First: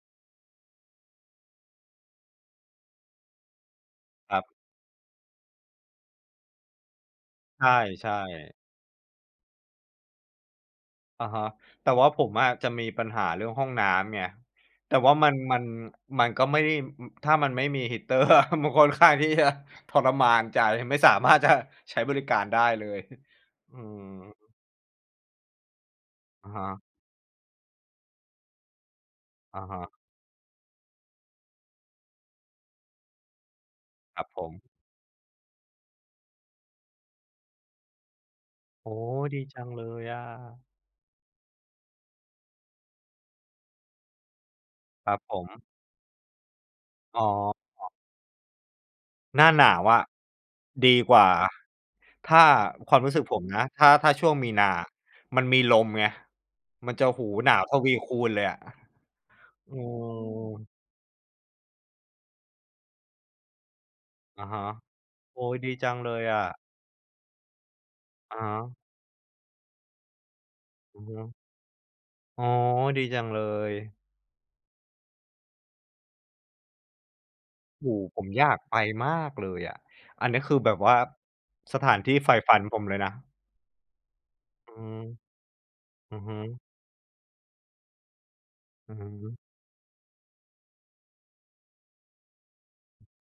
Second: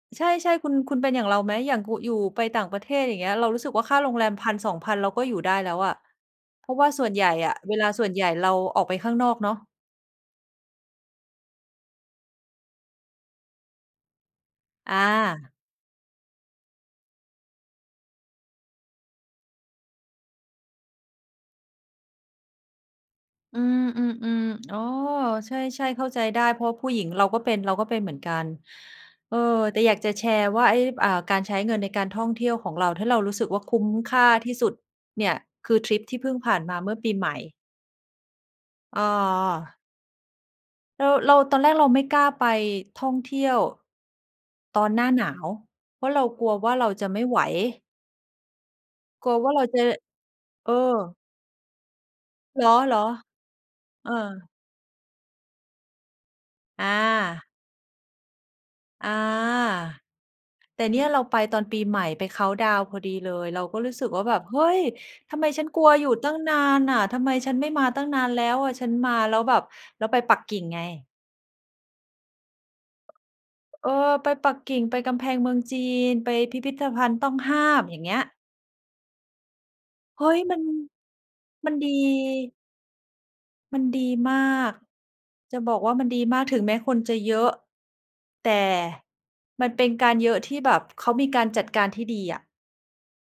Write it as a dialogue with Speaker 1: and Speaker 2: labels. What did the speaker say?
Speaker 1: ใช่ ๆ คุณ คุณเป็นอย่างเราไหม? อย่างกุ อยู่ไปต่างประเทศอย่างเงี้ย เรารู้สึกว่าค่าโรงแรม
Speaker 2: ครั
Speaker 1: พ
Speaker 2: บ
Speaker 1: ันสองพัน เราก็อยู่ได้แล้วอะ เพราะว่าส่วนใหญ่อะ
Speaker 2: ใ
Speaker 1: เวลาส่
Speaker 2: ช
Speaker 1: ว
Speaker 2: ่
Speaker 1: นใหญ่เรา
Speaker 2: ๆ
Speaker 1: ออกไปข้างนอกเนาะ
Speaker 2: อะฮะ แต่ว่าผมอะ จะมีปัญหาเรื่องห้องน้ำไง แต
Speaker 1: อ
Speaker 2: ่ว่ามัน
Speaker 1: า
Speaker 2: มัน มันก็ไม่ได้ ม ถ้ามันไม่มี heater อะ มันค่อนข้างที่จะ ทรมานใจ ไม่ สามารถจะ ใช้บริการได้เลย
Speaker 1: อื
Speaker 2: อือฮึ
Speaker 1: ม ๆ ๆ อ๋อ ใช่ ๆ เข้าใจได้
Speaker 2: อะ
Speaker 1: เ
Speaker 2: ฮ
Speaker 1: พราะ
Speaker 2: ะ
Speaker 1: ผู้หญิงเราก็เป็น เราก็เป็นเหมือนกัน เอ่อ
Speaker 2: อะฮ
Speaker 1: แต่อ
Speaker 2: ะ
Speaker 1: ยากจะแชร์ว่า ไอ้ อ่า การใช้เงินในการท่องเที่ยวของเรา ถ้าเรารู้สึกว่าคุ้มค
Speaker 2: คร
Speaker 1: ่
Speaker 2: ั
Speaker 1: า
Speaker 2: บผ
Speaker 1: ที่
Speaker 2: ม
Speaker 1: สุดเนี่ย คือทริปที่เพิ่งผ่านมาเมื่อปีใหม่
Speaker 2: โอ้!
Speaker 1: เ
Speaker 2: ดีจัง
Speaker 1: ออ
Speaker 2: เลยอะ
Speaker 1: เรา เรา ตอนแรกเราไม่กล้าไปท่องเที่ยว ตอนหน้
Speaker 2: ค
Speaker 1: า
Speaker 2: รับ
Speaker 1: หน
Speaker 2: ผ
Speaker 1: าว
Speaker 2: ม
Speaker 1: เพราะเรากลัวว่าเราจะไ
Speaker 2: อ
Speaker 1: ม
Speaker 2: ๋
Speaker 1: ่ไหว
Speaker 2: อ
Speaker 1: กลัว
Speaker 2: หน้
Speaker 1: ว
Speaker 2: า
Speaker 1: ่าเร
Speaker 2: หน
Speaker 1: า
Speaker 2: า
Speaker 1: จ
Speaker 2: ว
Speaker 1: ะ
Speaker 2: อะ
Speaker 1: เออ
Speaker 2: ดีกว่า ถ้า
Speaker 1: เหร
Speaker 2: ความ
Speaker 1: อ
Speaker 2: รู้สึกผมนะ ถ้า
Speaker 1: ๆ เ
Speaker 2: ถ
Speaker 1: อ
Speaker 2: ้าช่วงม
Speaker 1: อ
Speaker 2: ีนา มันมีลมไง
Speaker 1: อ
Speaker 2: มันจะ โอ้โฮ!
Speaker 1: า
Speaker 2: หนาวทวีคูณเลยอะ
Speaker 1: อา
Speaker 2: เออ
Speaker 1: แต่เนี่ยเราไปตอนปีใหม่ ไปเคานต์ดาวน์พอดีเลย เราก็รู้สึกว่า แบ
Speaker 2: อ
Speaker 1: บ
Speaker 2: ะ
Speaker 1: เ
Speaker 2: ฮ
Speaker 1: ฮ
Speaker 2: ะ
Speaker 1: ้ย! ท
Speaker 2: โ
Speaker 1: ำ
Speaker 2: อ๊
Speaker 1: ไม
Speaker 2: ย
Speaker 1: ฉั
Speaker 2: ด
Speaker 1: น
Speaker 2: ี
Speaker 1: กล
Speaker 2: จ
Speaker 1: ั
Speaker 2: ั
Speaker 1: ว
Speaker 2: ง
Speaker 1: อ
Speaker 2: เ
Speaker 1: ย
Speaker 2: ล
Speaker 1: ู่
Speaker 2: ย
Speaker 1: ตั้
Speaker 2: อ
Speaker 1: งน
Speaker 2: ะ
Speaker 1: านน่ะ ทำไมฉันไม่มาตั้งนาน
Speaker 2: อะ
Speaker 1: แล
Speaker 2: ฮ
Speaker 1: ้วอ
Speaker 2: ะ
Speaker 1: ะ ฉันมาแล้วแบบ เราไปปักกิ่งไ
Speaker 2: อือ
Speaker 1: ง
Speaker 2: ฮึ อ๋อ ดีจังเลย
Speaker 1: เออ ไปปักกิ่ง ไปกำแพงเมืองจีน ไปพิพิธภัณฑ์ต้องห้าม
Speaker 2: โอ้
Speaker 1: อย่
Speaker 2: โ
Speaker 1: า
Speaker 2: ฮ!
Speaker 1: งเงี้
Speaker 2: ผ
Speaker 1: ย
Speaker 2: มอยากไปมากเลยอะ
Speaker 1: เฮ
Speaker 2: อั
Speaker 1: ้
Speaker 2: นเนี
Speaker 1: ย!
Speaker 2: ้ยค
Speaker 1: ม
Speaker 2: ื
Speaker 1: ั
Speaker 2: อ
Speaker 1: น
Speaker 2: แบบว่า
Speaker 1: มัน
Speaker 2: สถ
Speaker 1: ดี
Speaker 2: านที่ใฝ่ฝันผมเลยนะ
Speaker 1: มันดีมา
Speaker 2: อื
Speaker 1: ก
Speaker 2: ม
Speaker 1: จะบอกว่ามัน
Speaker 2: อื
Speaker 1: ด
Speaker 2: อ
Speaker 1: ี
Speaker 2: ฮ
Speaker 1: มาก ถ
Speaker 2: ึ
Speaker 1: ึงแม้คนจะเยอะ แต่
Speaker 2: อือฮึ
Speaker 1: มันเป็นการเยอะที่แบบเขามีการจัดการที่ดีอะ